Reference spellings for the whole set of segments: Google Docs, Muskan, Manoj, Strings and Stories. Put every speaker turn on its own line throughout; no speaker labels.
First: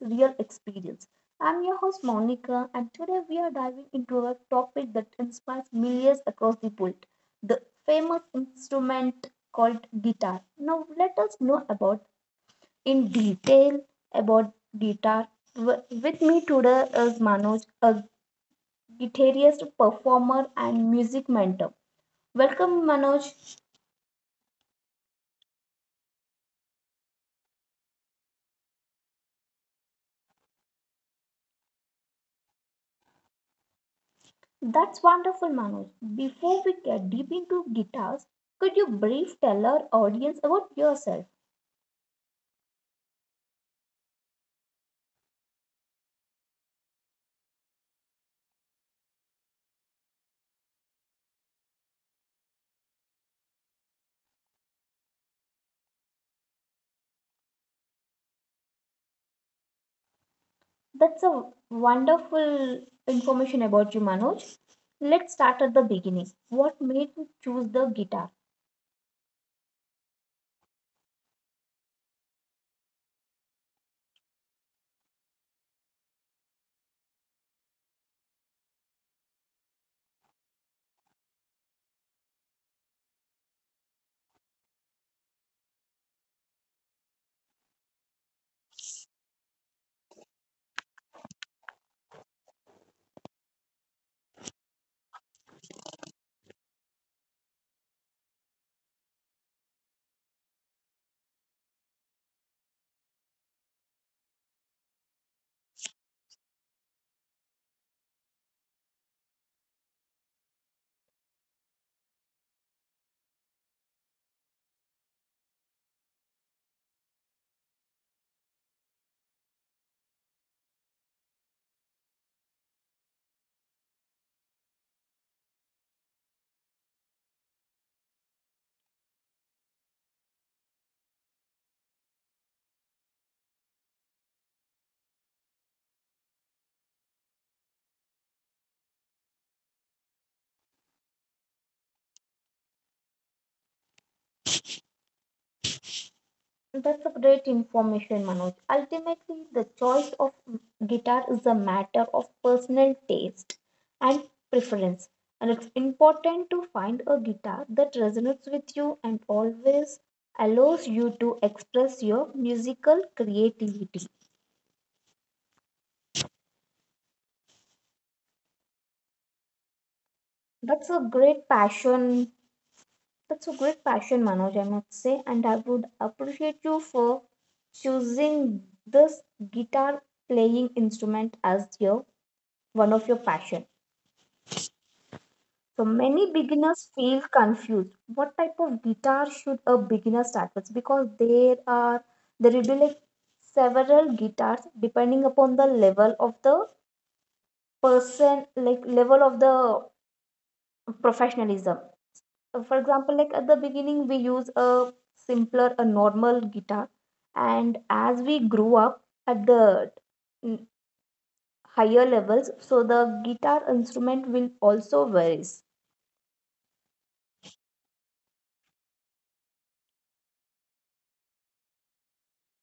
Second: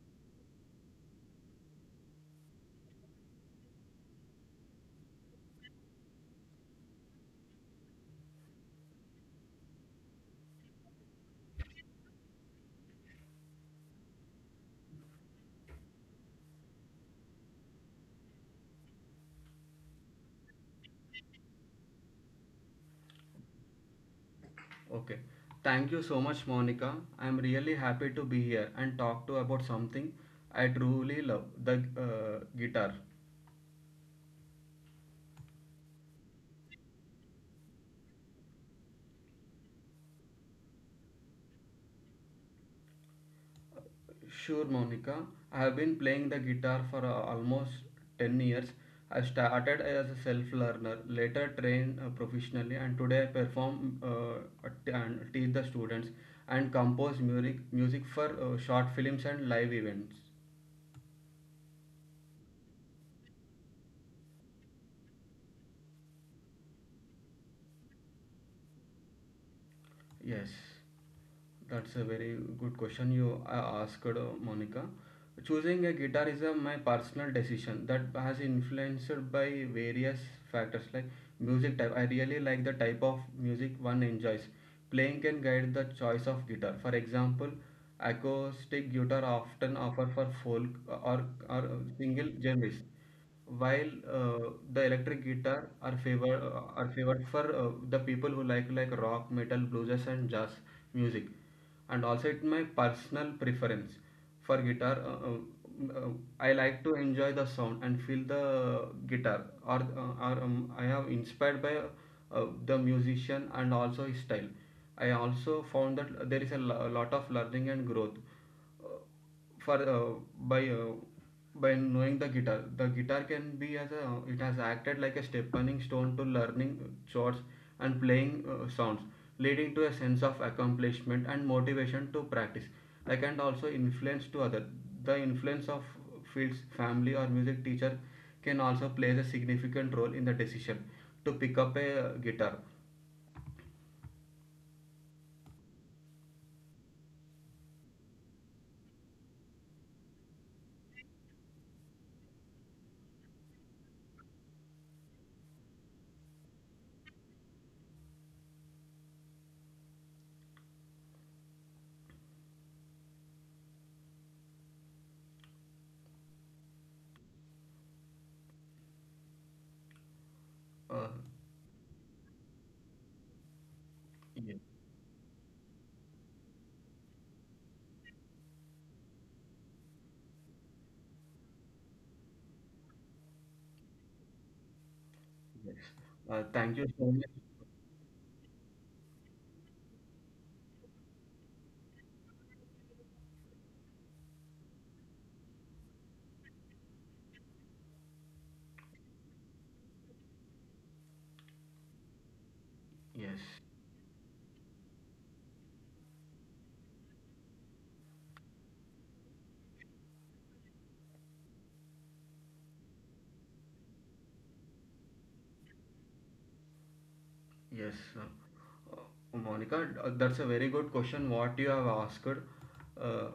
real experience. I'm your host Monica, and today we are diving into a topic that inspires millions across the world, the famous instrument called guitar. Now, let us know about in detail about guitar. With me today is Manoj, a guitarist, performer, and music mentor. Welcome, Manoj.
Okay. Thank you so much, Monica. I'm really happy to be here and talk to about something I truly love, the guitar.
That's wonderful, Manoj. Before we get deep into guitars, could you brief tell our audience about yourself?
Sure, Monica. I have been playing the guitar for almost 10 years. I started as a self-learner, later trained professionally, and today I perform and teach the students and compose music for short films and live events.
That's a wonderful information about you, Manoj. Let's start at the beginning. What made you choose the guitar?
Yes, that's a very good question you asked, Monica. Choosing a guitar is a, my personal decision that has influenced by various factors like music type. I really like the type of music one enjoys. Playing can guide the choice of guitar. For example, acoustic guitar often offer for folk or single genres while the electric guitar are favor are favored for the people who like rock, metal, blues, and jazz music, and also it's my personal preference for guitar. Uh, I like to enjoy the sound and feel the guitar, or I am inspired by the musician and also his style. I also found that there is a lot of learning and growth uh, for by uh, by knowing the guitar. Can be as a it has acted like a stepping stone to learning chords and playing sounds, leading to a sense of accomplishment and motivation to practice. I can also influence to other, the influence of fields, family or music teacher can also plays a significant role in the decision to pick up a guitar.
That's a great information, Manoj. Ultimately, the choice of guitar is a matter of personal taste and preference. And it's important to find a guitar that resonates with you and always allows you to express your musical creativity.
uh,
That's a great passion. That's a great
yes.
passion, Manoj, I must say. And I would appreciate you for choosing this guitar playing instrument as your one of your passion.
Yes,
So
thank you
many
so much.
beginners feel confused. What type of guitar should a beginner start with? Because there will be like several guitars depending upon the level of the person, like level of the professionalism.
Yes.
For example, like at the beginning we use a simpler, a normal guitar, and as we grow up at the mm, higher levels, so the guitar instrument will also varies.
Yes, Monica, that's a very good question. What you have asked. Uh,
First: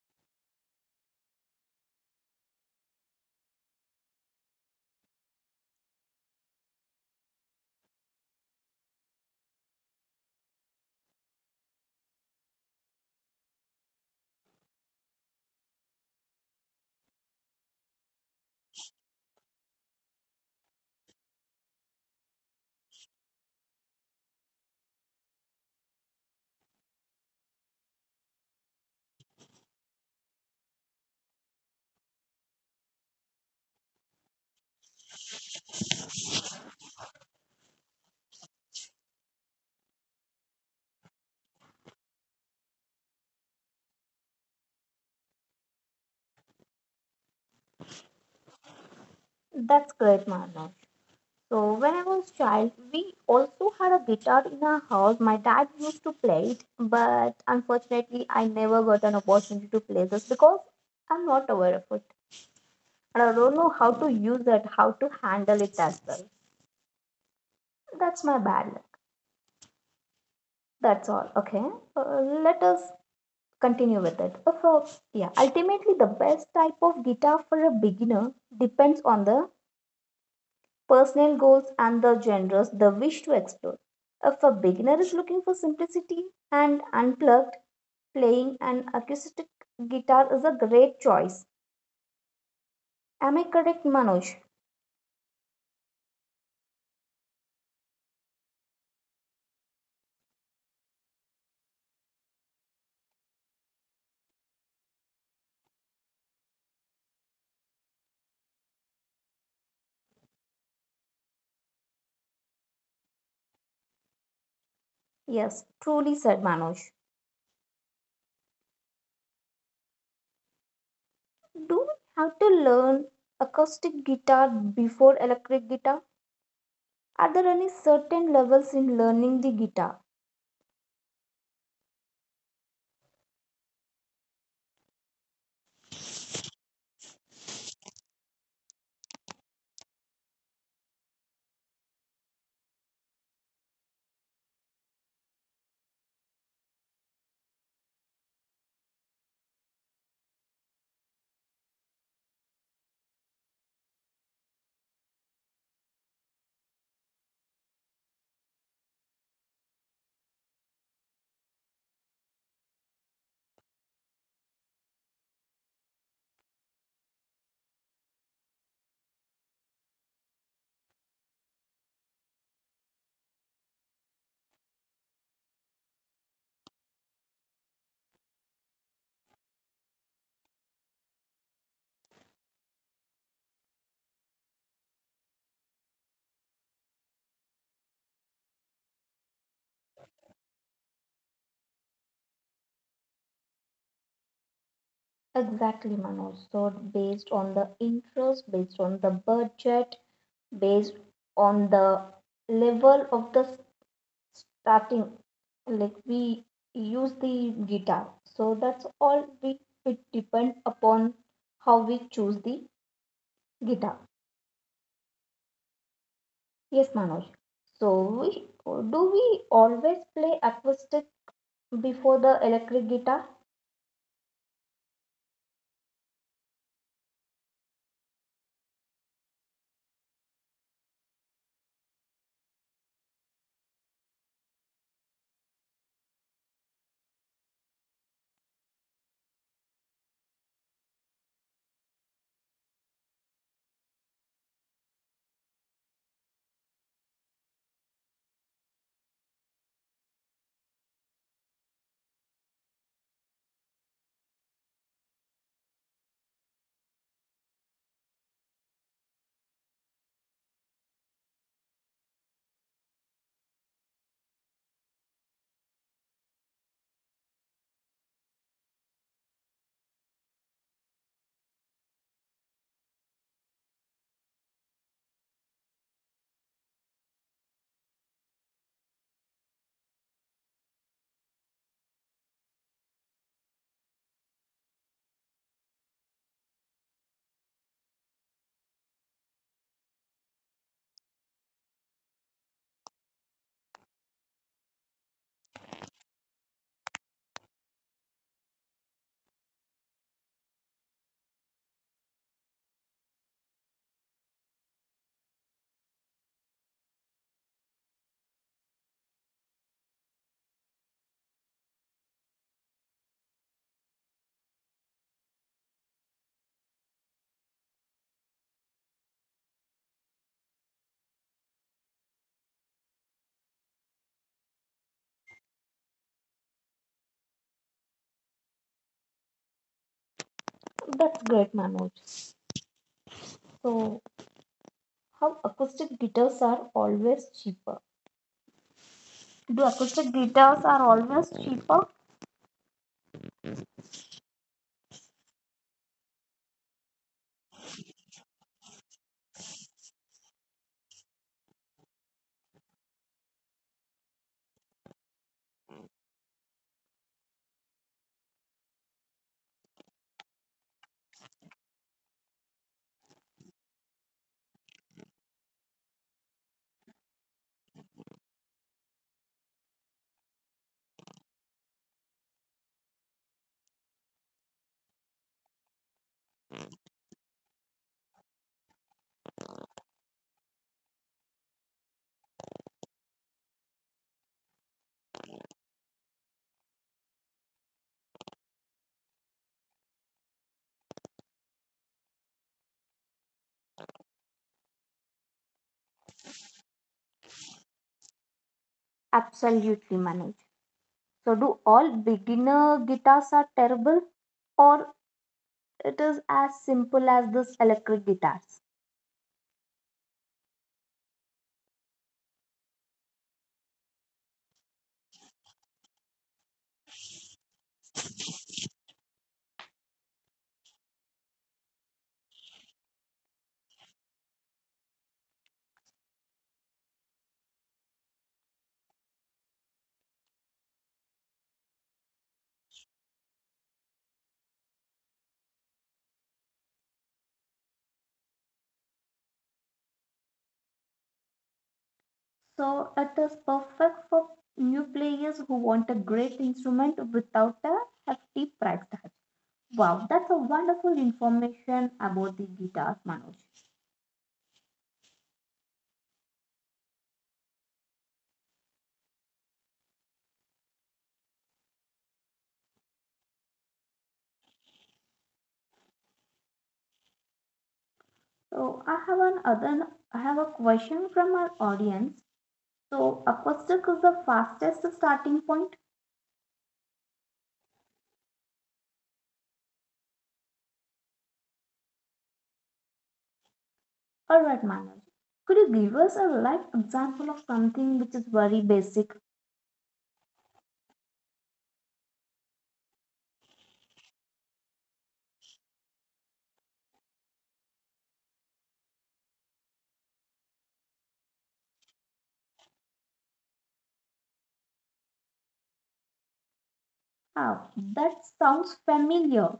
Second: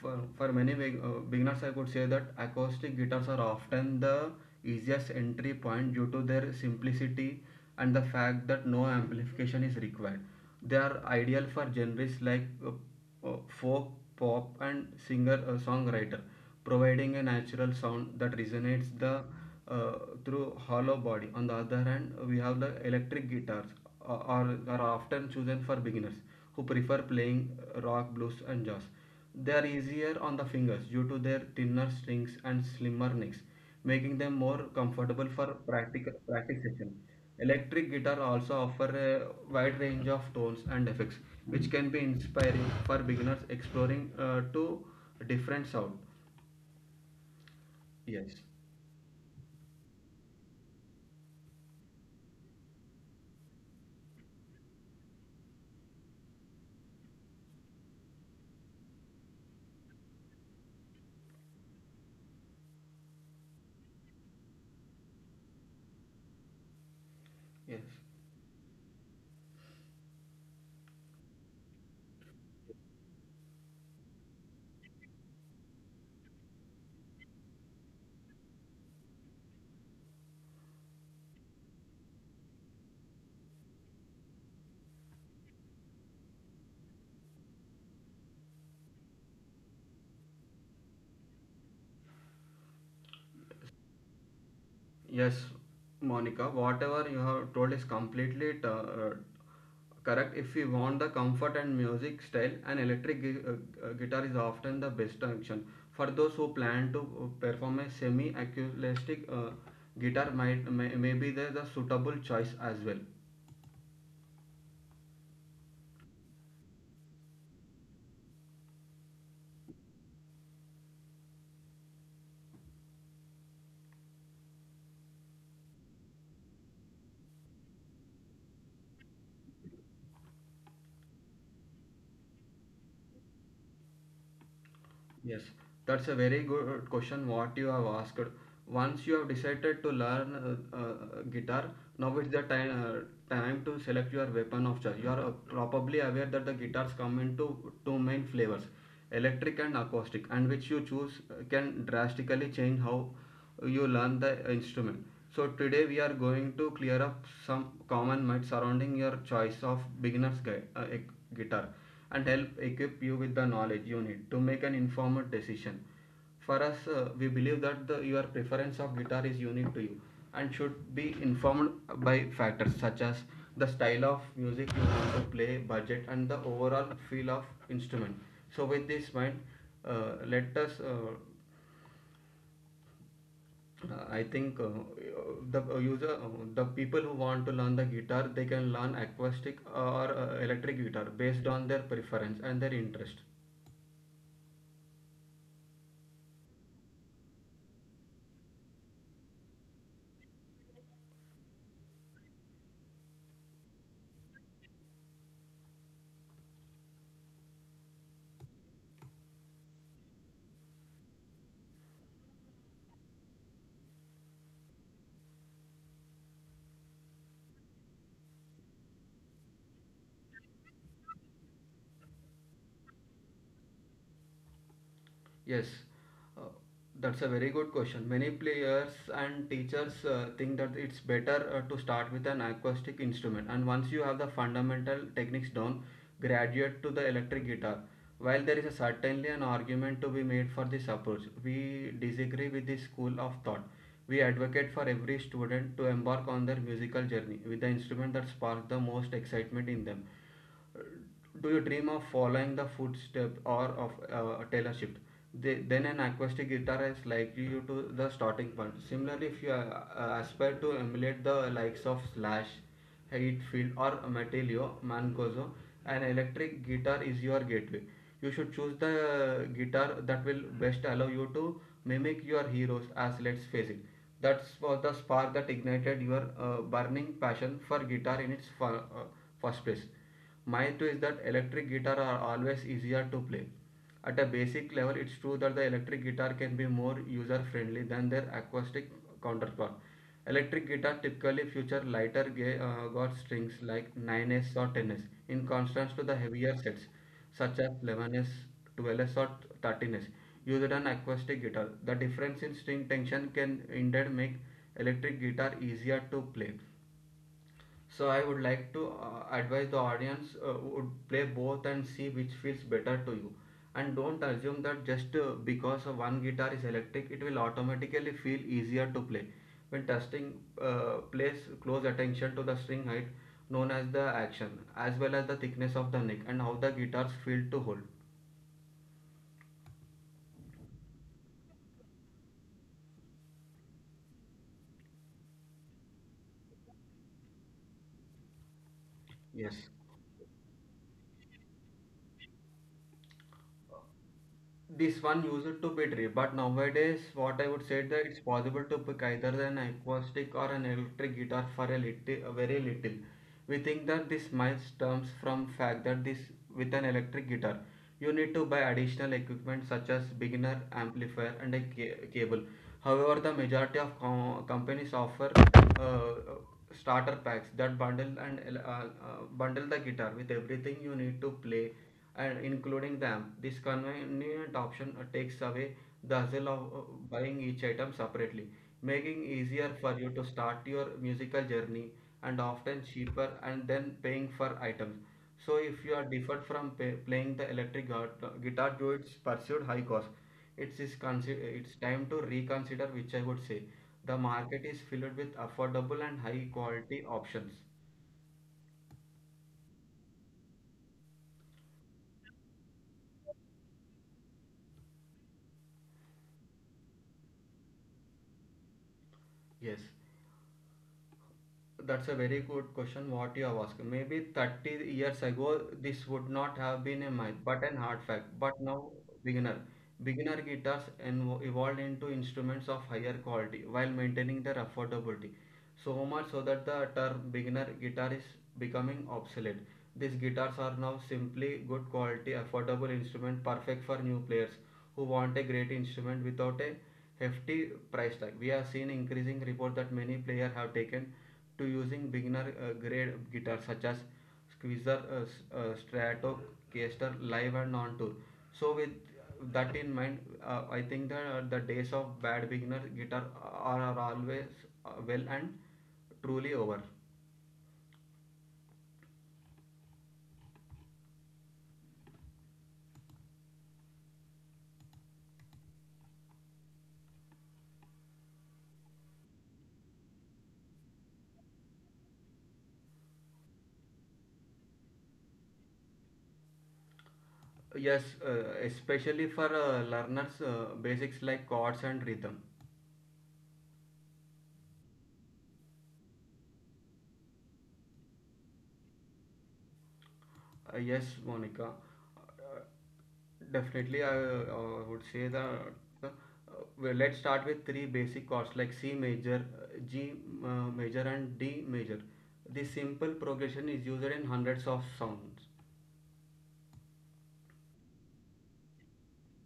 for many beginners, I could say that acoustic guitars are often the easiest entry point due to their simplicity and the fact that no amplification is required. They are ideal for genres like folk, pop, and singer songwriter, providing a natural sound that resonates the uh, through hollow body. On the other hand, we have the electric guitars, are often chosen for beginners who prefer playing rock, blues, and jazz. They are easier on the fingers due to their thinner strings and slimmer necks, making them more comfortable for practical practice session. Electric guitar also offer a wide range of tones and effects, which can be inspiring for beginners exploring to different sound. Yes,
That's correct, Manav. So when I was child, we also had a guitar in our house. My dad used to play it, but unfortunately, I never got an opportunity to play this because I'm not aware of it, and I don't know how to use it, how to handle it as well.
yes.
That's my bad luck. That's all. Okay, uh, let us continue with it. So yeah, ultimately, the best type of guitar for a beginner depends on the personal goals and the genres they wish to explore. If a beginner is looking for simplicity and unplugged, playing an acoustic guitar is a great choice. Am I correct, Manoj?
Yes, Monica, whatever you have told is completely correct. If we want the comfort and music style, an guitar is often the best option. For those who plan to perform a semi acoustic guitar, might may be the suitable choice as well.
Yes, truly said Manoj. Do we have to learn acoustic guitar before electric guitar? Are there any certain levels in learning the guitar?
Yes, that's a very good question what you have asked. Once you have decided to learn guitar, now is the time time to select your weapon of choice. You are probably aware that the guitars come into two main flavors, electric and acoustic, and which you choose can drastically change how you learn the instrument. So today we are going to clear up some common myths surrounding your choice of guitar and help equip you with the knowledge you need to make an informed decision. For us, we believe that your preference of guitar is unique to you and should be informed by factors such as the style of music you want to play, budget, and the overall feel of instrument. So, with this mind, let us. I think the uh, user, uh, the people who want to learn the guitar, they can learn acoustic or electric guitar based on their preference and their interest.
Exactly, Manoj. So, based on the interest, based on the budget, based on the level of the starting, like we use the guitar, so that's all, we, it depend upon how we choose the guitar, yes Manoj. So we, do we always play acoustic before the electric guitar?
Yes, uh, that's a very good question. Many players and teachers think that it's better to start with an acoustic instrument, and once you have the fundamental techniques down, graduate to the electric guitar. While there is a certainly an argument to be made for this approach, we disagree with this school of thought. We advocate for every student to embark on their musical journey with the instrument that sparks the most excitement in them. Do you dream of following the footstep or of a Taylor Swift? They, then an acoustic guitar is likely you to the starting point. Similarly, if you aspire to emulate the likes of Slash, Heatfield, or Metalio Mancoso, an electric guitar is your gateway. You should choose the guitar that will best allow you to mimic your heroes. As let's face it, that's was the spark that ignited your burning passion for guitar in its first place. Mine two is that electric guitar are always easier to play. At a basic level, it's true that the electric guitar can be more user friendly than their acoustic counterpart. Electric guitar typically feature lighter gauge strings like 9s or 10s, in contrast to the heavier sets such as 11s, 12s or 13s used on acoustic guitar. The difference in string tension can indeed make electric guitar easier to play, so I would like to advise the audience would play both and see which feels better to you. And don't assume that just because one guitar is electric, it will automatically feel easier to play. When testing, place close attention to the string height, known as the action, as well as the thickness of the neck and how the guitars feel to hold.
That's great, Manoj. So how acoustic guitars are always cheaper, do
Yes.
acoustic guitars are always cheaper?
This one used to be tree, but nowadays what I would say that it's possible to pick either an acoustic or an electric guitar for a little, very little. We think that this might stems from fact that this with an electric guitar, you need to buy additional equipment such as beginner amplifier and a cable. However, the majority of companies offer uh, starter packs that bundle the guitar with everything you need to play and including them. This convenient option takes away the hassle of buying each item separately, making easier for you to start your musical journey and often cheaper and then paying for items. So if you are deferred from pay, playing the guitar to its pursued high cost, it's time to reconsider which I would say. The market is filled with affordable and high quality options.
Absolutely, Manoj. So do all beginner guitars are terrible, or it is as simple as this electric guitars.
Yes. That's a very good question what you have asked. Maybe 30 years ago, this would not have been a myth, but an hard fact. But now, beginner. Evolved into instruments of higher quality while maintaining their affordability. So much so that the term beginner guitar is becoming obsolete. These guitars are now simply good quality, affordable instrument perfect for new players who want a great instrument without a hefty price tag. We have seen increasing report that many players have taken to using beginner
So it
grade
is
guitars such
perfect
as
for new
Squeezer,
players who want a great
Strato,
instrument
Caster,
without
Live
a
and on tour.
hefty price
So with
tag.
that
Wow,
in
that's
mind,
a
I
wonderful
think that the
information
days of
about the
bad beginner
guitars, Manoj.
are always well and truly over.
So I have an other, I have a question from our audience. So acoustic is the fastest starting point,
Yes, especially for learners, basics like chords and rhythm.
all right, Manoj? Could you give us a live example of something which is very basic?
Yes, Monica. Uh, Definitely, I would say that uh, well, let's start with three basic chords like C major, G uh, major, and D major. This simple progression is used in hundreds of sounds.
Ah, that sounds familiar.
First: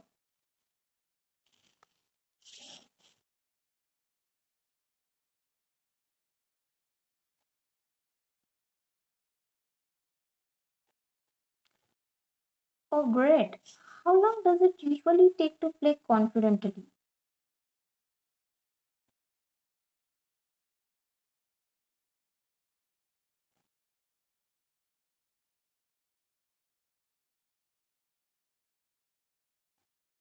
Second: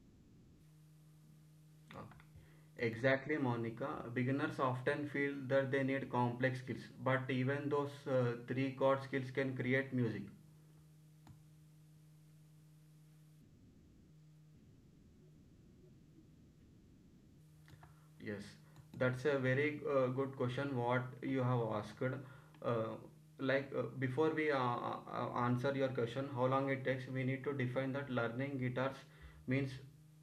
Okay. Exactly, Monica. Beginners often feel that they need complex skills, but even those three chord skills can create music.
Oh, great. How long does it usually take to play confidently?
Yes, that's a very good question. What you have asked, uh, before we answer your question, how long it takes, we need to define that learning guitars means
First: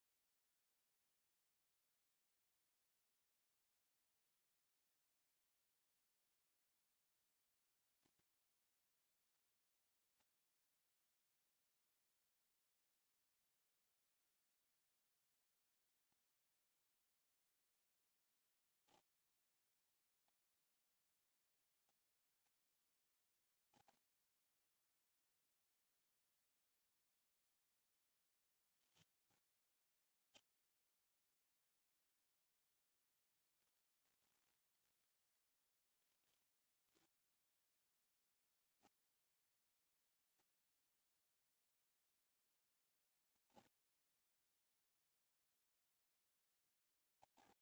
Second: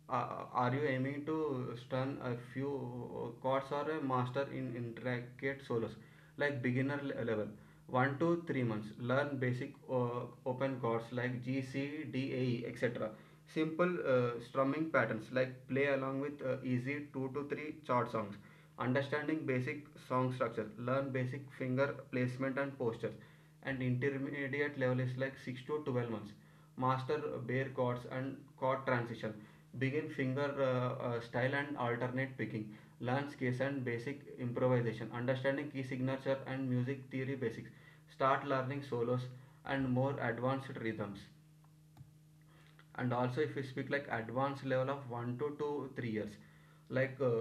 are you aiming to stun a few chords or a master in intricate solos, like beginner level? 1 to 3 months. Learn basic open chords like G, C, D, A, E, etc. Simple strumming patterns like play along with easy 2 to 3 chart songs. Understanding basic song structure. Learn basic finger placement and postures. And intermediate level is like 6 to 12 months. Master bare chords and chord transition. Begin finger style and alternate picking. Learn scales and basic improvisation. Understanding key signature and music theory basics. Start learning solos and more advanced rhythms. And also if you speak like advanced level of 1 to 2 3 years, like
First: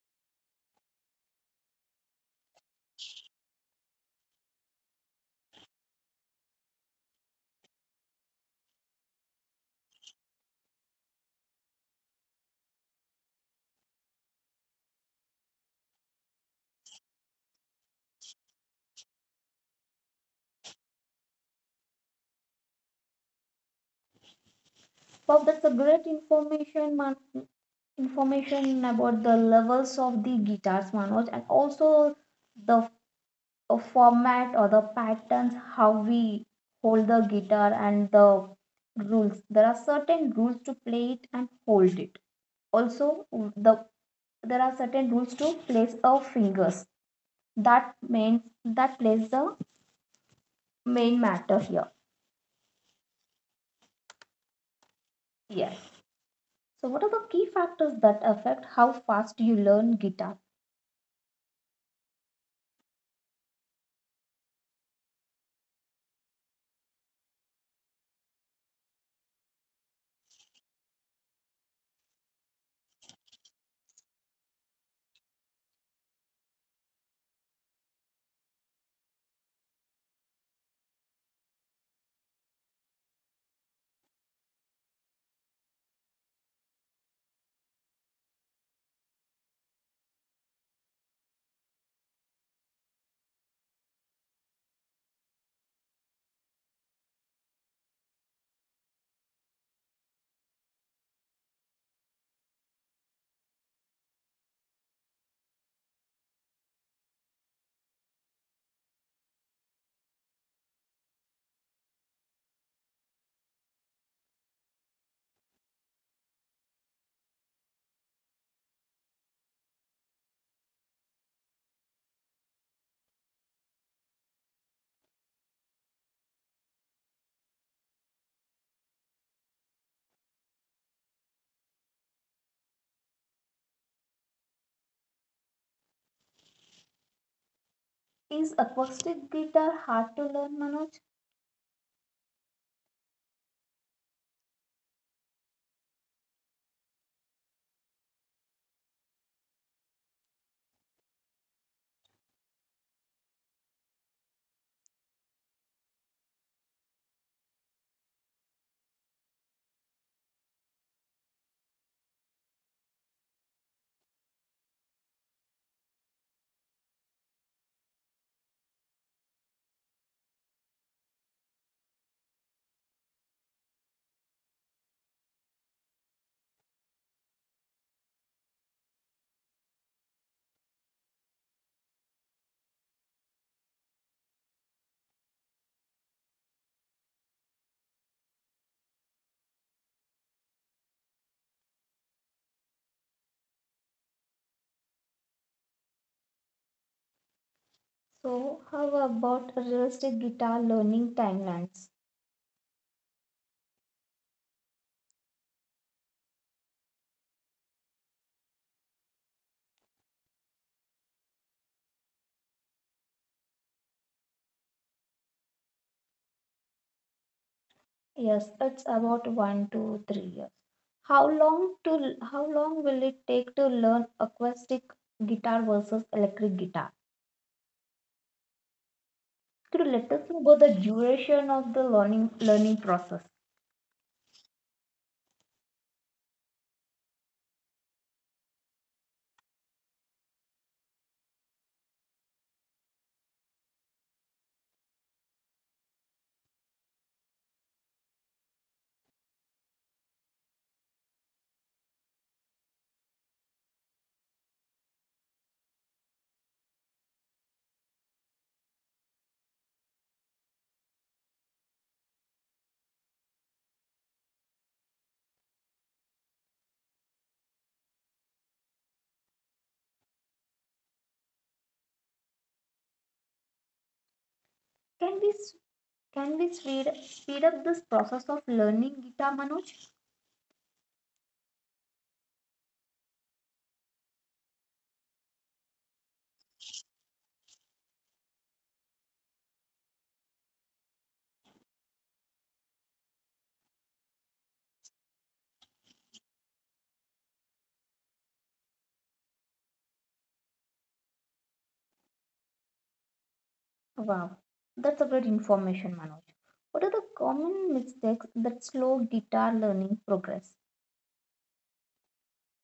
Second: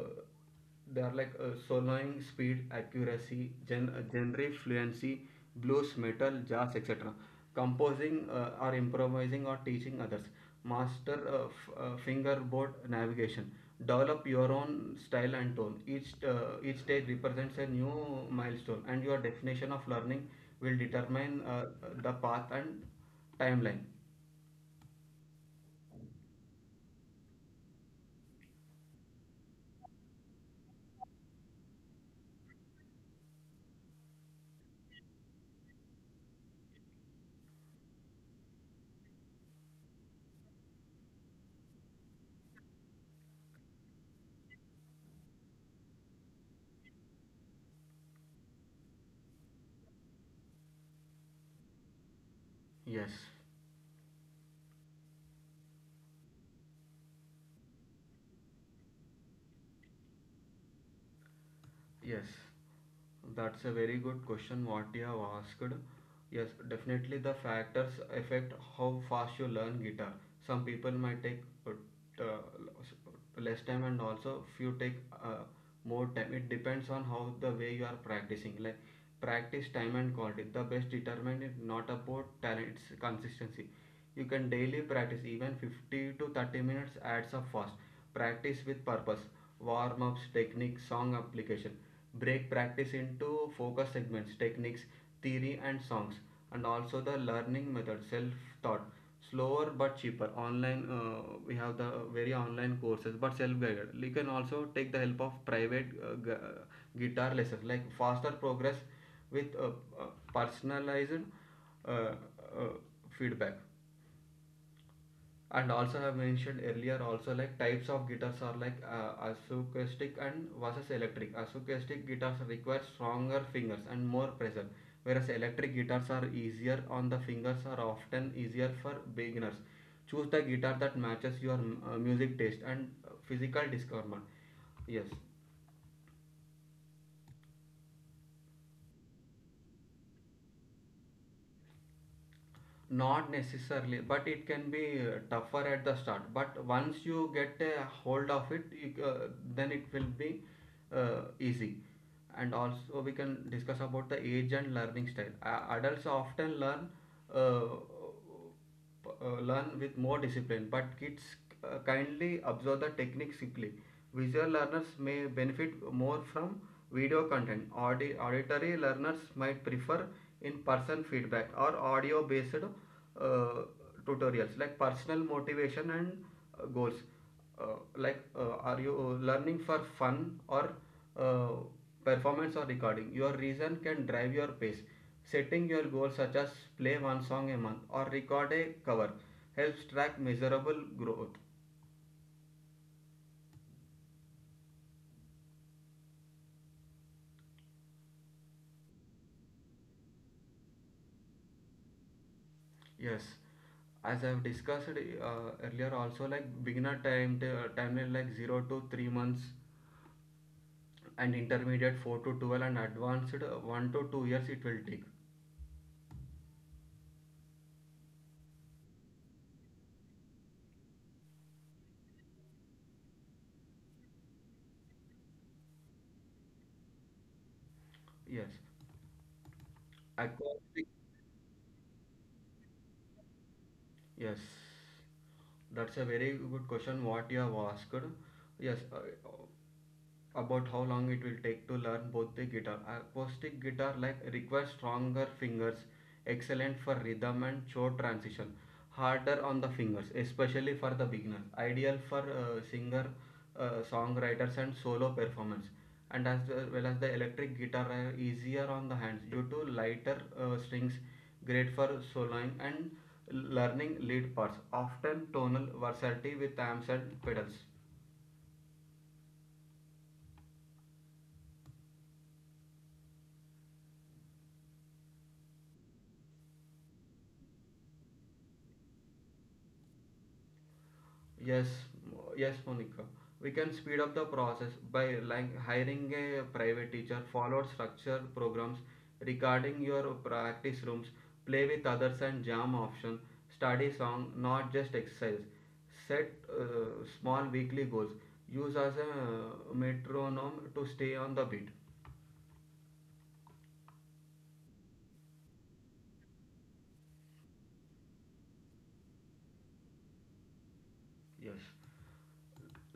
they are like soloing, speed, accuracy, genre fluency, blues, metal, jazz, etc. Composing or improvising or teaching others. Master fingerboard navigation. Develop your own style and tone. Each stage represents a new milestone, and your definition of learning will determine the path and timeline.
Wow, that's a great information, man. Information about the levels of the guitars, Manoj, and also the format or the patterns, how we hold the guitar and the rules. There are certain rules to play it and hold it. Also, there are certain rules to place our fingers. That means that plays the main matter here.
Yes.
Yes. So, what are the key factors that affect how fast you learn guitar?
Yes, that's a very good question what you have asked. Yes, definitely the factors affect how fast you learn guitar. Some people might take less time, and also few take uh, more time. It depends on how the way you are practicing. Like practice time and quality. The best determinant is not about talent, it's consistency. You can daily practice even 50 to 30 minutes adds up fast. Practice with purpose: warm ups, technique, song application. Break practice into focus segments: techniques, theory, and songs. And also the learning method: self-taught, slower but cheaper. Online, we have the very online courses, but self-guided. You can also take the help of private guitar lessons, like faster progress with uh, personalized uh, uh, feedback. And also, I have mentioned earlier also like types of guitars are like acoustic and versus electric. Acoustic guitars require stronger fingers and more pressure, whereas electric guitars are easier on the fingers, are often easier for beginners. Choose the guitar that matches your music taste and physical discomfort. Yes.
Is acoustic guitar hard to learn, Manoj?
Not necessarily, but it can be tougher at the start. But once you get a hold of it, you, then it will be easy. And also, we can discuss about the age and learning style. A adults often learn uh, learn with more discipline, but kids kindly observe the technique quickly. Visual learners may benefit more from video content. Auditory learners might prefer in-person feedback or audio-based tutorials, like personal motivation and goals. Like are you learning for fun or uh, performance or recording? Your reason can drive your pace. Setting your goals such as play one song a month or record a cover helps track measurable growth.
So, how about realistic guitar learning timelines?
Yes, as I've discussed earlier also, like beginner timeline like 0 to 3 months, and intermediate 4 to 12, and advanced 1 to 2 years it will take.
Yes, it's about 1 to 3 years. How long will it take to learn acoustic guitar versus electric guitar?
Yes.
Could you let us know
Acquiring.
about the duration of the learning process?
Yes, that's a very good question what you have asked. Yes, about how long it will take to learn both the guitar. Acoustic guitar like requires stronger fingers, excellent for rhythm and chord transition, harder on the fingers, especially for the beginner. Ideal for singer, songwriters and solo performance. And as well as the electric guitar, are easier on the hands due to lighter strings, great for soloing and learning lead parts. Often tonal versatility with amps and pedals.
Can we s- can we speed up this process of learning guitar, Manoj?
Yes, Monica. We can speed up the process by like hiring a private teacher, follow structured programs regarding your practice rooms, play with others and jam option, study song, not just exercise. Set small weekly goals. Use as a metronome to stay on the beat.
Wow, that's a great information, Manoj. What are the common mistakes that slow guitar learning progress?
Yes.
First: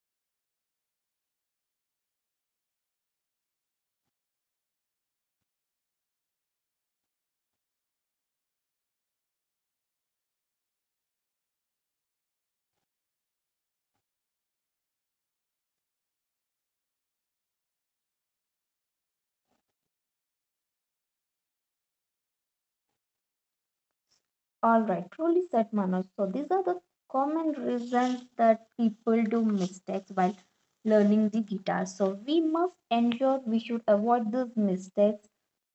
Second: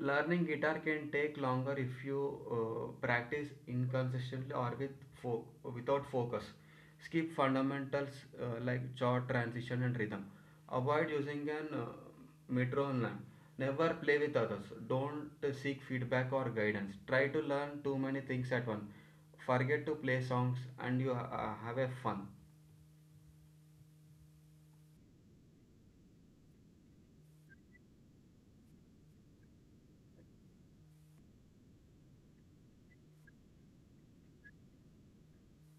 Learning guitar can take longer if you practice inconsistently or with fo- without focus. Skip fundamentals like chord transition and rhythm. Avoid using an metronome. Never play with others. Don't seek feedback or guidance. Try to learn too many things at once. Forget to play songs and you have a fun.
All right, truly said Manoj. So these are the common reasons that people do mistakes while learning the guitar. So we must ensure we should avoid these mistakes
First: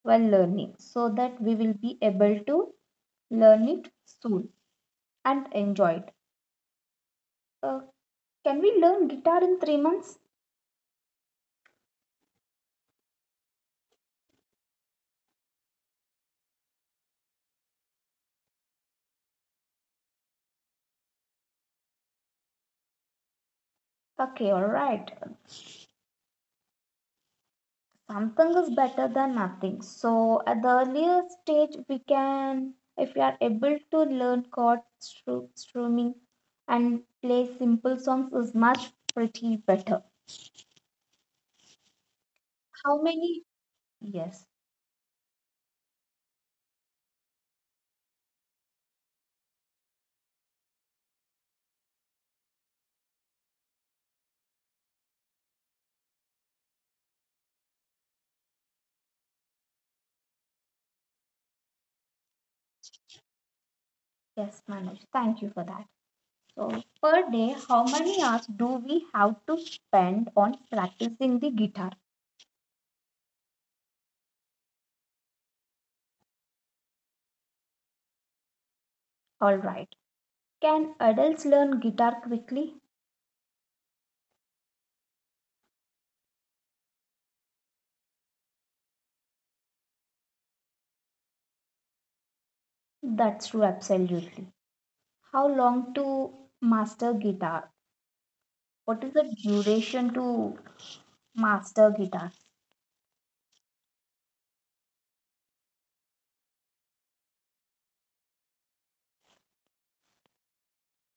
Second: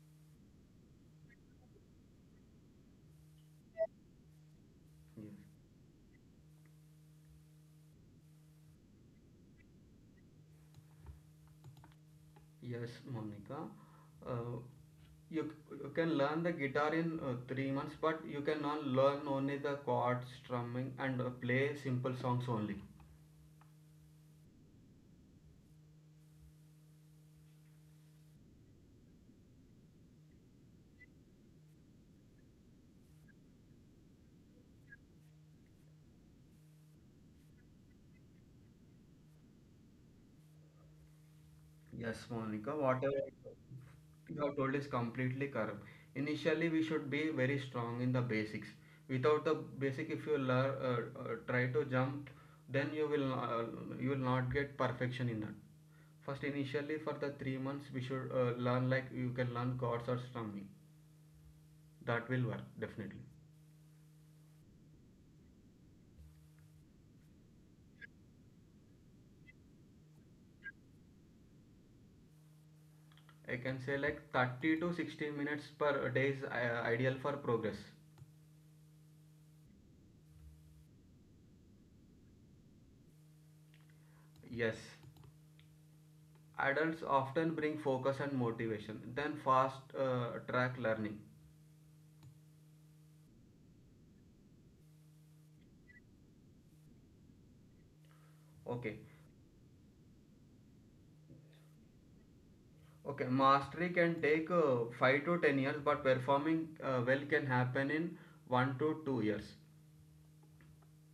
while learning so that we will be able to learn it soon
Yeah.
and enjoy it. Uh, can we learn guitar in 3 months?
Yes, Monica. Uh, you, you can learn the guitar in 3 months, but you can not learn only the chords, strumming, and play simple songs only.
Okay, all right. Something is better than nothing. So at the earlier stage, we can, if we are able to learn chord strumming and play simple songs, is much pretty better.
Yes, Monica.
How
Whatever
many?
you
Yes,
have told is completely correct. Initially, we should be very strong in the basics. Without the basic, if you learn, try to jump, then you will not get perfection in that. First, initially for the 3 months, we should learn like you can learn chords or strumming. That will work definitely.
yes, Manoj. Thank you for that. So per day, how many hours do we have to spend on practicing the guitar?
I can say like 30 to 60 minutes per day is ideal for progress.
All right. Can adults learn guitar quickly?
Yes, adults often bring focus and motivation then fast track learning.
That's true, absolutely. How long to master guitar?
Okay.
What is the duration to master guitar?
Okay, mastery can take 5 to 10 years, but performing well can happen in 1 to 2 years.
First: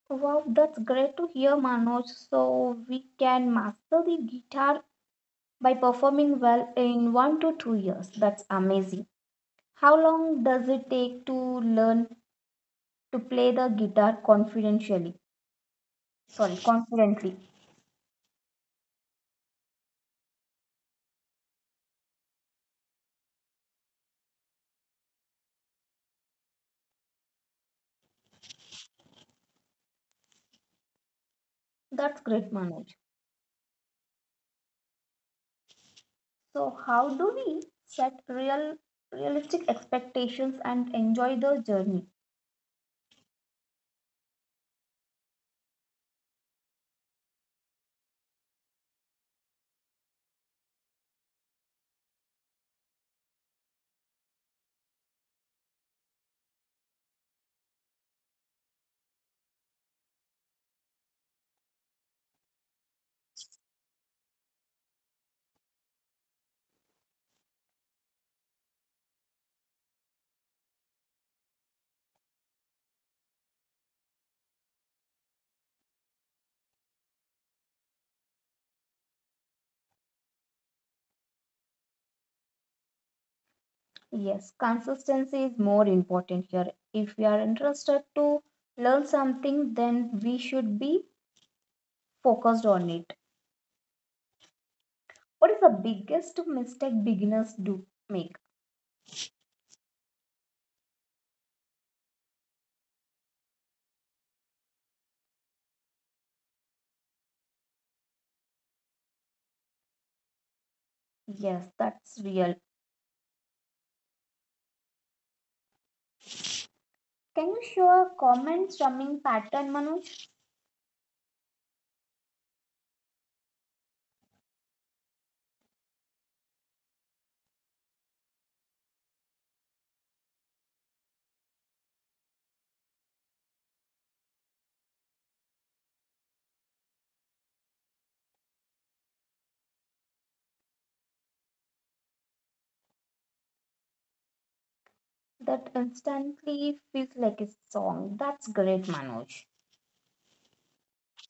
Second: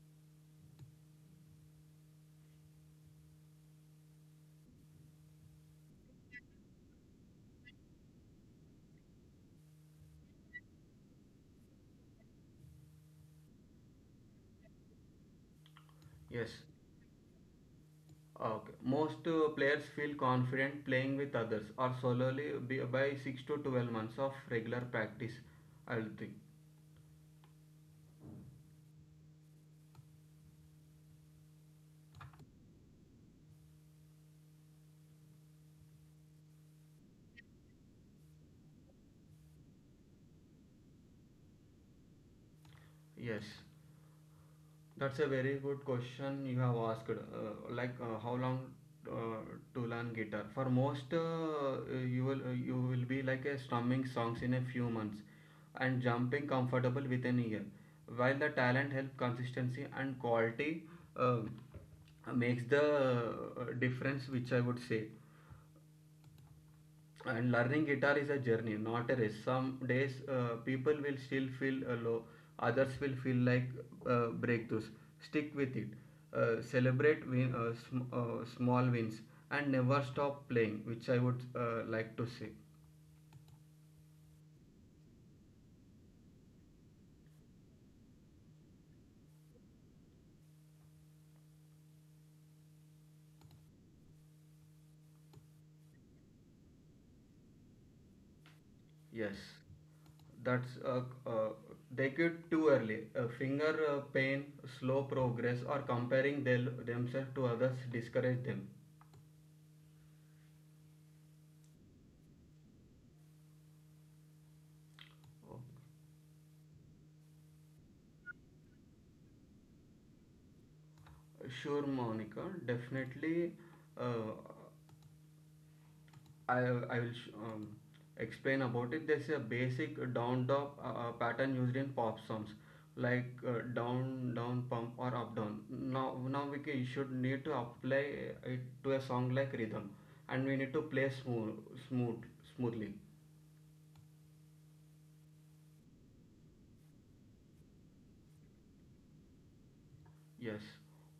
Wow, that's great to hear, Manoj. So we can master the guitar by performing well in 1 to 2 years. That's amazing. How long does it take to learn to play the guitar confidentially? Sorry,
Yes.
confidently.
Okay, most players feel confident playing with others or solely by 6 to 12 months of regular practice, I will think.
That's great, Manoj. So how do we set realistic expectations and enjoy the journey?
Yes. That's a very good question you have asked. Like how long uh, to learn guitar? For most, you will be like a strumming songs in a few months, and jumping comfortable within a year. While the talent help consistency and quality uh, makes the difference, which I would say. And learning guitar is a journey, not a race. Some days people will still feel low, others will feel like breakthroughs. Stick with it. Celebrate small wins, and never stop playing, which I would like to say.
Yes, consistency is more important here. If we are interested to learn something, then we should be focused on it. What is the biggest mistake beginners do make?
Yes, that's uh, they quit too early. Finger pain, slow progress, or comparing thel themselves to others discourage them.
Yes, that's real. Can you show a common strumming pattern, Manoj?
Sure, Monica. Definitely, uh, I, I will explain about it. There's a basic down drop pattern used in pop songs like down down pump or up down. Now we should need to apply it to a song like rhythm, and we need to play smooth smoothly.
That instantly feels like a song. That's great, Manoj.
Yes.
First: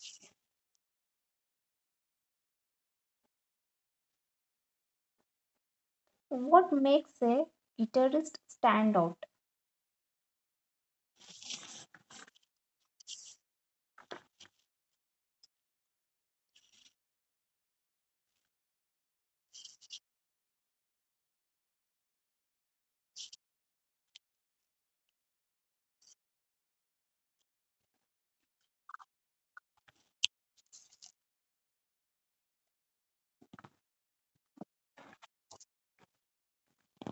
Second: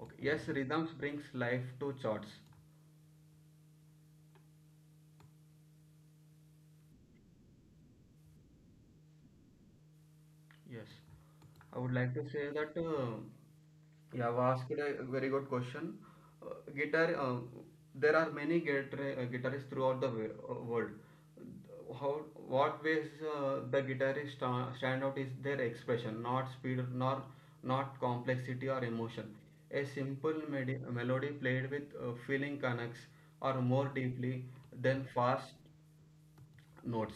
Okay. Yes, rhythms brings life to charts.
What makes a guitarist stand out?
Yes, I would like to say that you have asked a very good question. Guitar, there are many guitar, guitarists throughout the world. How, what ways the guitarists stand out is their expression, not speed, nor not complexity or emotion. A simple melody played with feeling connects or more deeply than fast notes.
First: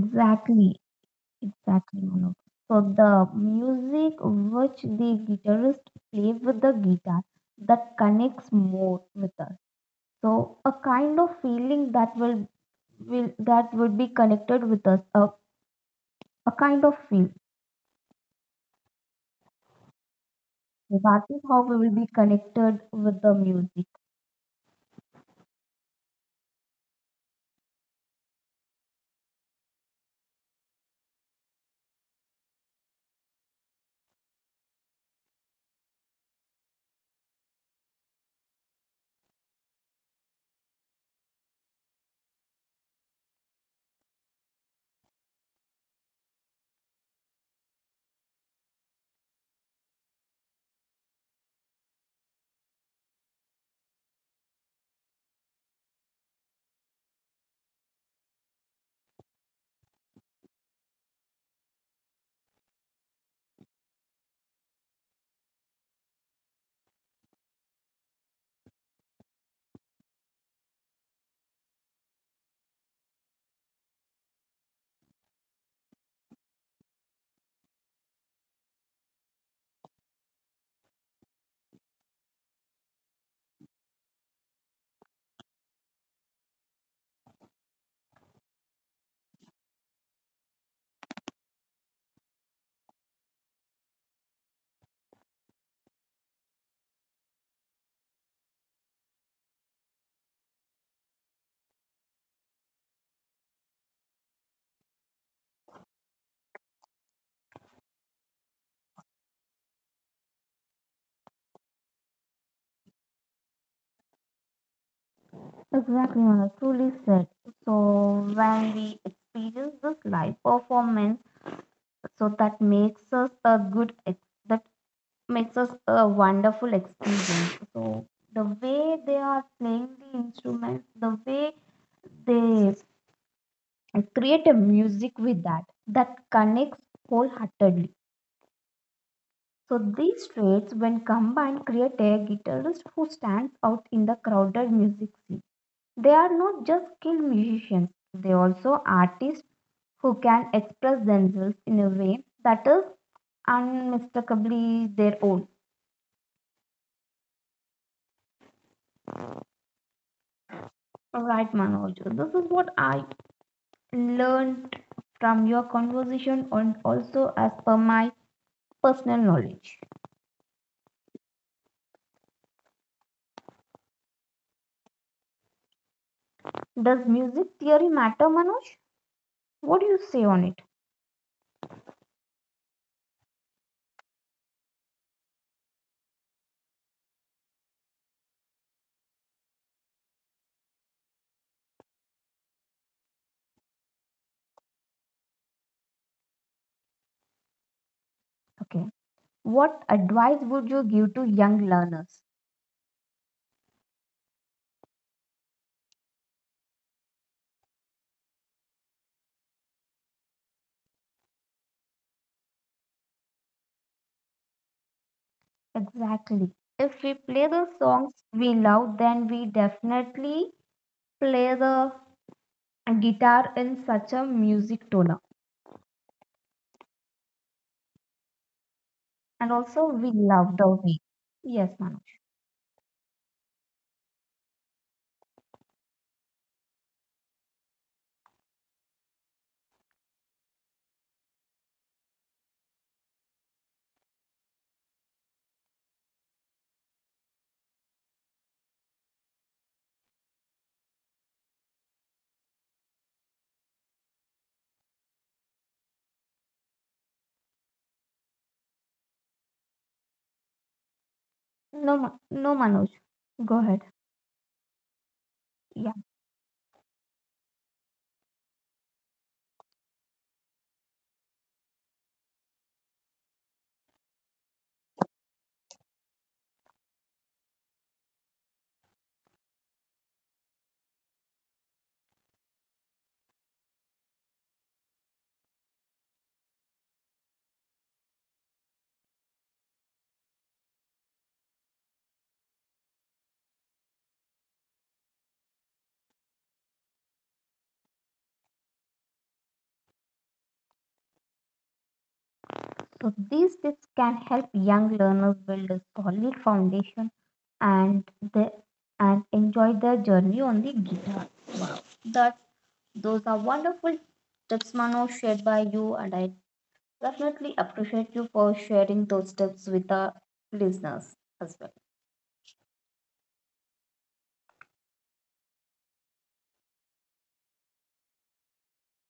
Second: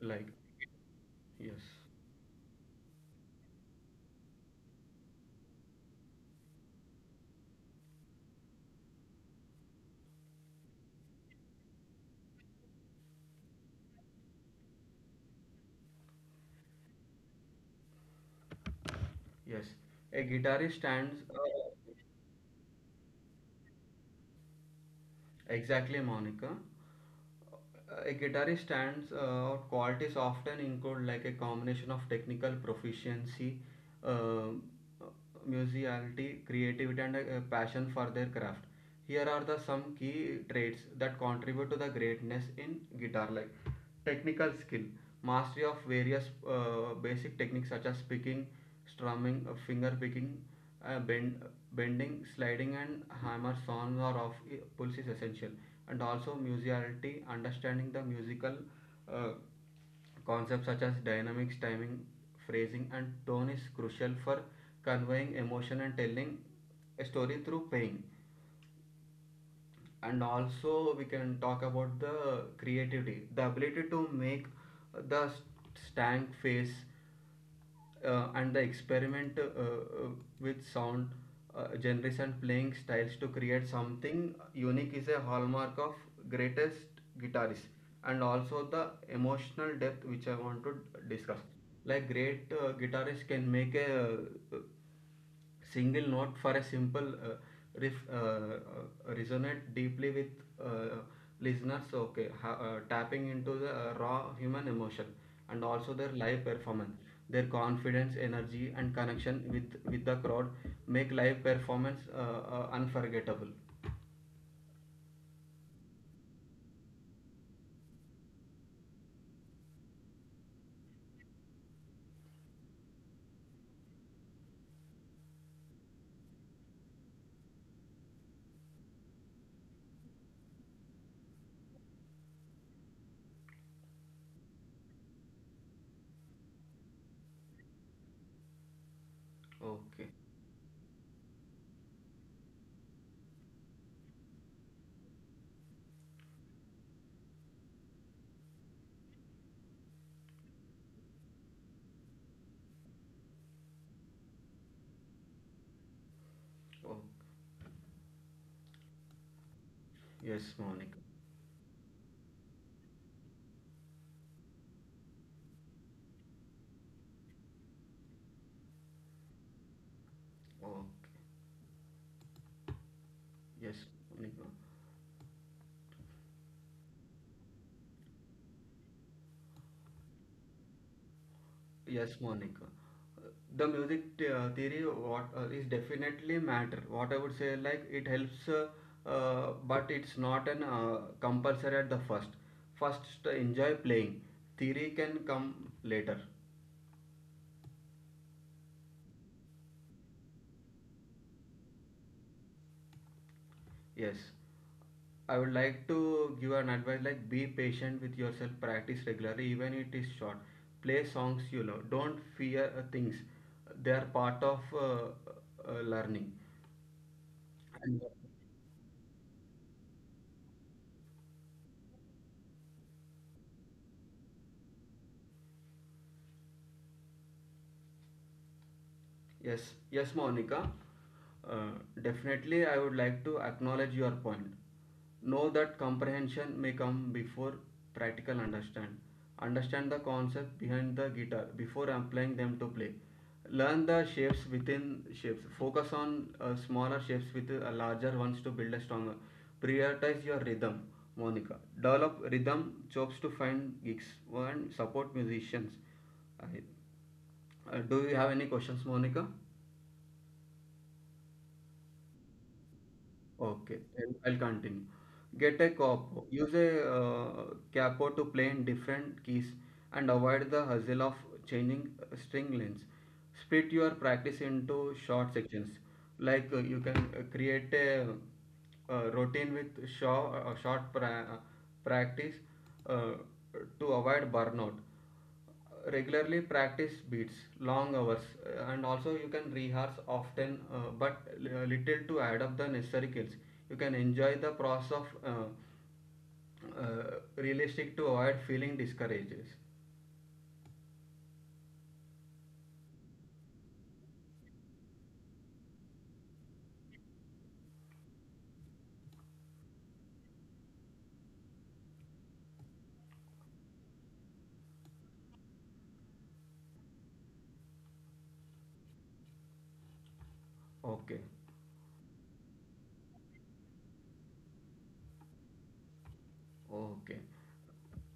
Like yes.
Exactly, Manu. So the music which the guitarist play with the guitar that connects more with us. So a kind of feeling that will that would be connected with us. A kind of feel.
Yes, a guitarist
So
stands
that is how we will be connected with the music.
exactly, Monica. A guitarist stands out qualities often include like a combination of technical proficiency, uh, musicality, creativity, and a passion for their craft. Here are the some key traits that contribute to the greatness in guitar, like technical skill, mastery of various basic techniques such as picking, strumming, finger picking, uh, bend, Bending, sliding, and hammer songs are of pulse is essential, and also musicality. Understanding the musical uh, concepts such as dynamics, timing, phrasing, and tone is crucial for conveying emotion and telling a story through playing. And also, we can talk about the creativity, the ability to make the stank face and the experiment with sound genres and playing styles to create something unique is a hallmark of greatest guitarists. And also the emotional depth, which I want to discuss. Like great guitarists can make a uh, single note for a simple riff resonate deeply with uh, listeners. Okay, tapping into the raw human emotion. And also their live performance, their confidence, energy and connection with the crowd make live performance unforgettable.
Exactly, Manu. Truly said. So when we experience this live performance, so that makes us a good ex- that makes us a wonderful experience. So the way they are playing the instruments, the way they create a music with that, that connects wholeheartedly. So
Okay.
these traits, when combined, create a guitarist who stands out in the crowded music scene. They are not just skilled musicians; they also artists who can express themselves in a way that is unmistakably their own.
Oh, yes, Monica.
Right, Manoj. So this is what I learned from your conversation and also as per my personal knowledge.
Oh, yes, Monica.
Does music theory matter, Manoj? What do you say on it?
Yes, Monica. Uh, The theory what is definitely matter. What I would say, like it helps, but it's not an compulsory at the first. First, to enjoy playing. Theory can come later.
Okay. What advice would you give to young learners?
Yes, I would like to give an advice like be patient with yourself. Practice regularly, even it is short. Play songs you love. Don't fear things. They are part of learning.
Exactly. If we play the
And
songs we love, then we definitely play the guitar in such a music tone. And
yes,
also, we
yes,
love the
Monica.
way. Yes,
Uh,
Manoj.
Definitely, I would like to acknowledge your point. Know that comprehension may come before practical understand. Understand the concept behind the guitar before applying them to play. Learn the shapes within shapes. Focus on smaller shapes with larger ones to build a stronger. Prioritize your rhythm, Monica. Develop rhythm chops to find gigs and support musicians. I- do you have any questions, Monica?
No, Ma- no, Manoj. Go ahead.
Okay, then I'll continue. Get a
Yeah.
capo. Use a capo to play in different keys and avoid the hassle of changing string lengths. Split your practice into short sections, like you can create a, routine with short practice uh, to avoid burnout. Regularly practice beats long hours, and also you can rehearse often, but little to add up the necessary skills. You can enjoy the process of uh, realistic to avoid feeling discouraged.
So these tips can help young learners build a solid foundation and they and enjoy their journey on the guitar. Wow. That those are wonderful tips Mano shared by you, and I definitely appreciate you for sharing those tips with the listeners as well.
Okay. Okay.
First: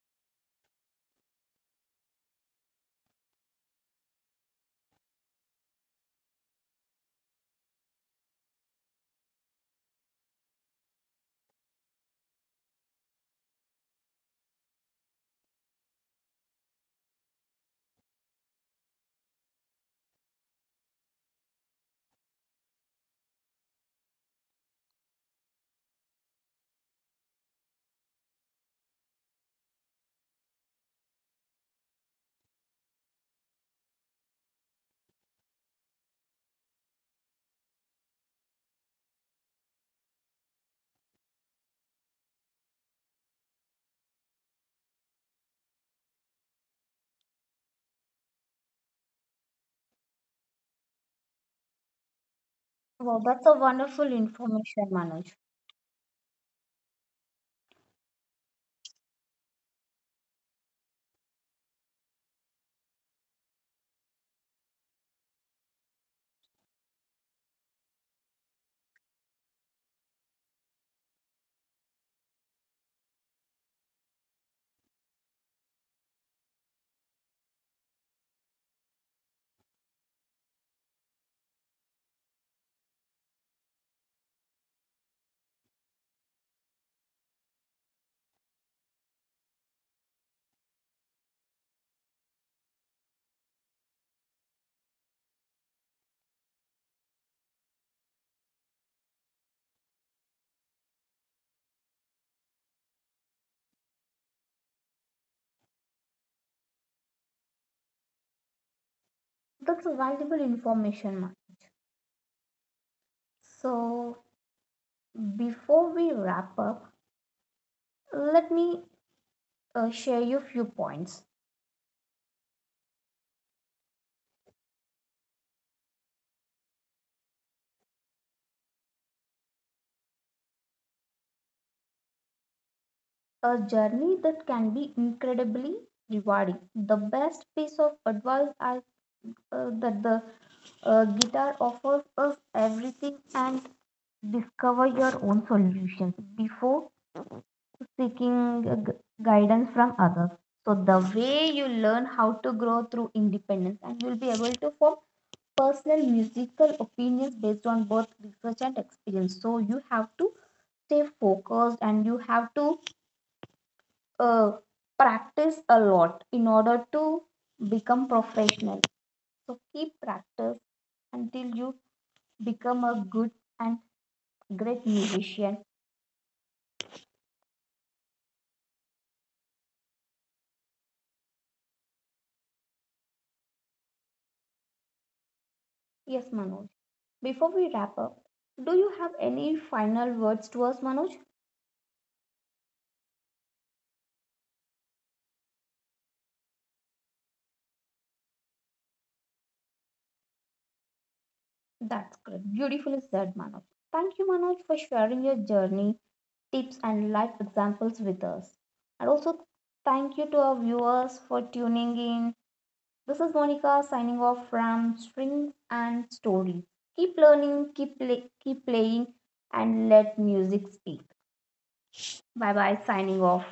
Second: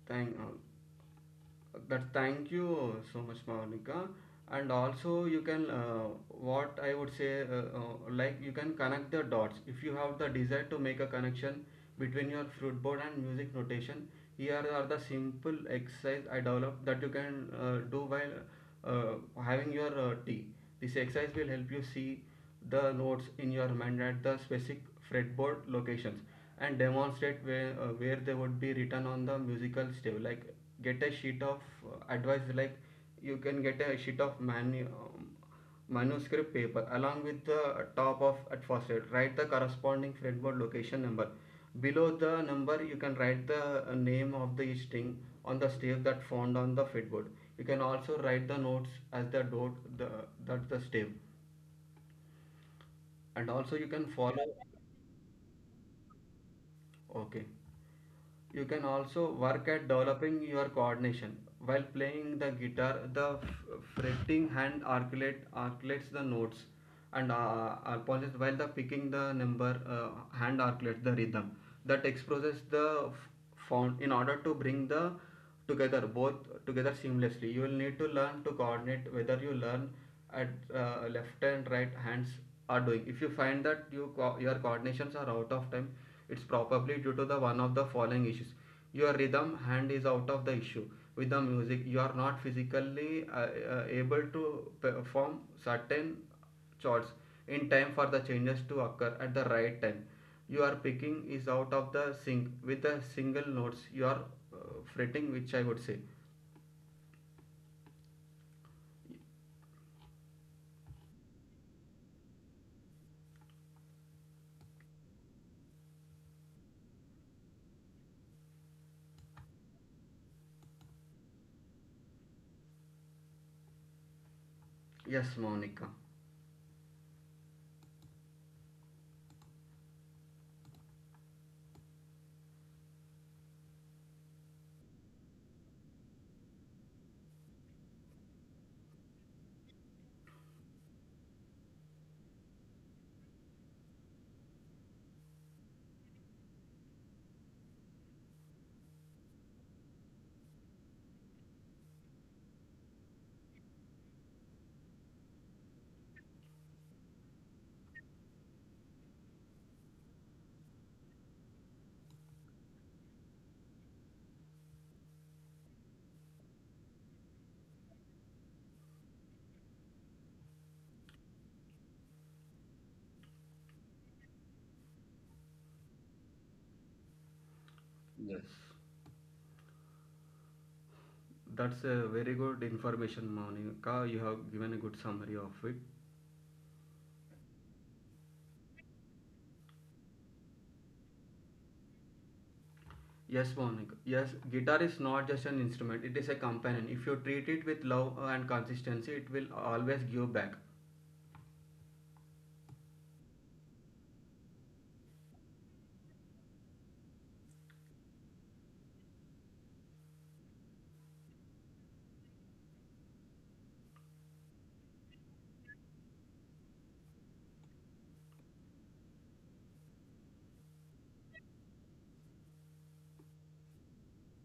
Thank you so much, Monica. And also you can what I would say like you can connect the dots. If you have the desire to make a connection between your fruitboard and music notation, here are the simple exercise I developed that you can do while having your tea. This exercise will help you see the notes in your mind at the specific fretboard locations and demonstrate where they would be written on the musical stave. Like get a sheet of advice, like you can get a sheet of manuscript paper along with the top of at first aid, write the corresponding fretboard location number. Below the number you can write the name of the string on the stave that found on the fretboard. You can also write the notes as the dot that the stave, and also
Wow,
you can
that's a
follow.
wonderful information, Manoj.
Okay. You can also work at developing your coordination. While playing the guitar, the fretting hand articulates the notes and apologise while the picking the number hand articulates the rhythm. The text process the found in order to bring the together both together seamlessly, you will need to learn to coordinate whether you learn at left and right hands are doing. If you find that your coordinations are out of time, it's probably due to the one of the following issues: your rhythm hand is out of the issue with the music, you are not physically able to perform certain chords in time for the changes to occur at the right time. Your picking is out of the sync with the single notes you are uh, fretting, which I would say.
That's a valuable information, Manoj. So before we wrap up, let me share you a few points.
Yes, Monica.
A journey that can be incredibly rewarding. The best piece of advice I that the guitar offers us everything and discover your own solutions before seeking guidance from others. So the way you learn how to grow through independence and you'll be able to form personal musical opinions based on both research and experience. So you have to stay focused and you have to uh, practice a lot in order to become professional. So keep practice until you become a good and great musician.
Yes. That's a very good information, Monica. You have given a good summary of it.
Yes, Manoj. Before we wrap up, do you have any final words to us, Manoj?
Yes, Monica. Yes, guitar is not just an instrument, it is a companion. If you treat it with love and consistency, it will always give back.
That's great. Beautifully said, Manoj. Thank you, Manoj, for sharing your journey, tips, and life examples with us. And also, thank you to our viewers for tuning in. This is Monica signing off from Strings and Stories. Keep learning, keep, play, keep playing, and let music speak. Bye bye, signing off.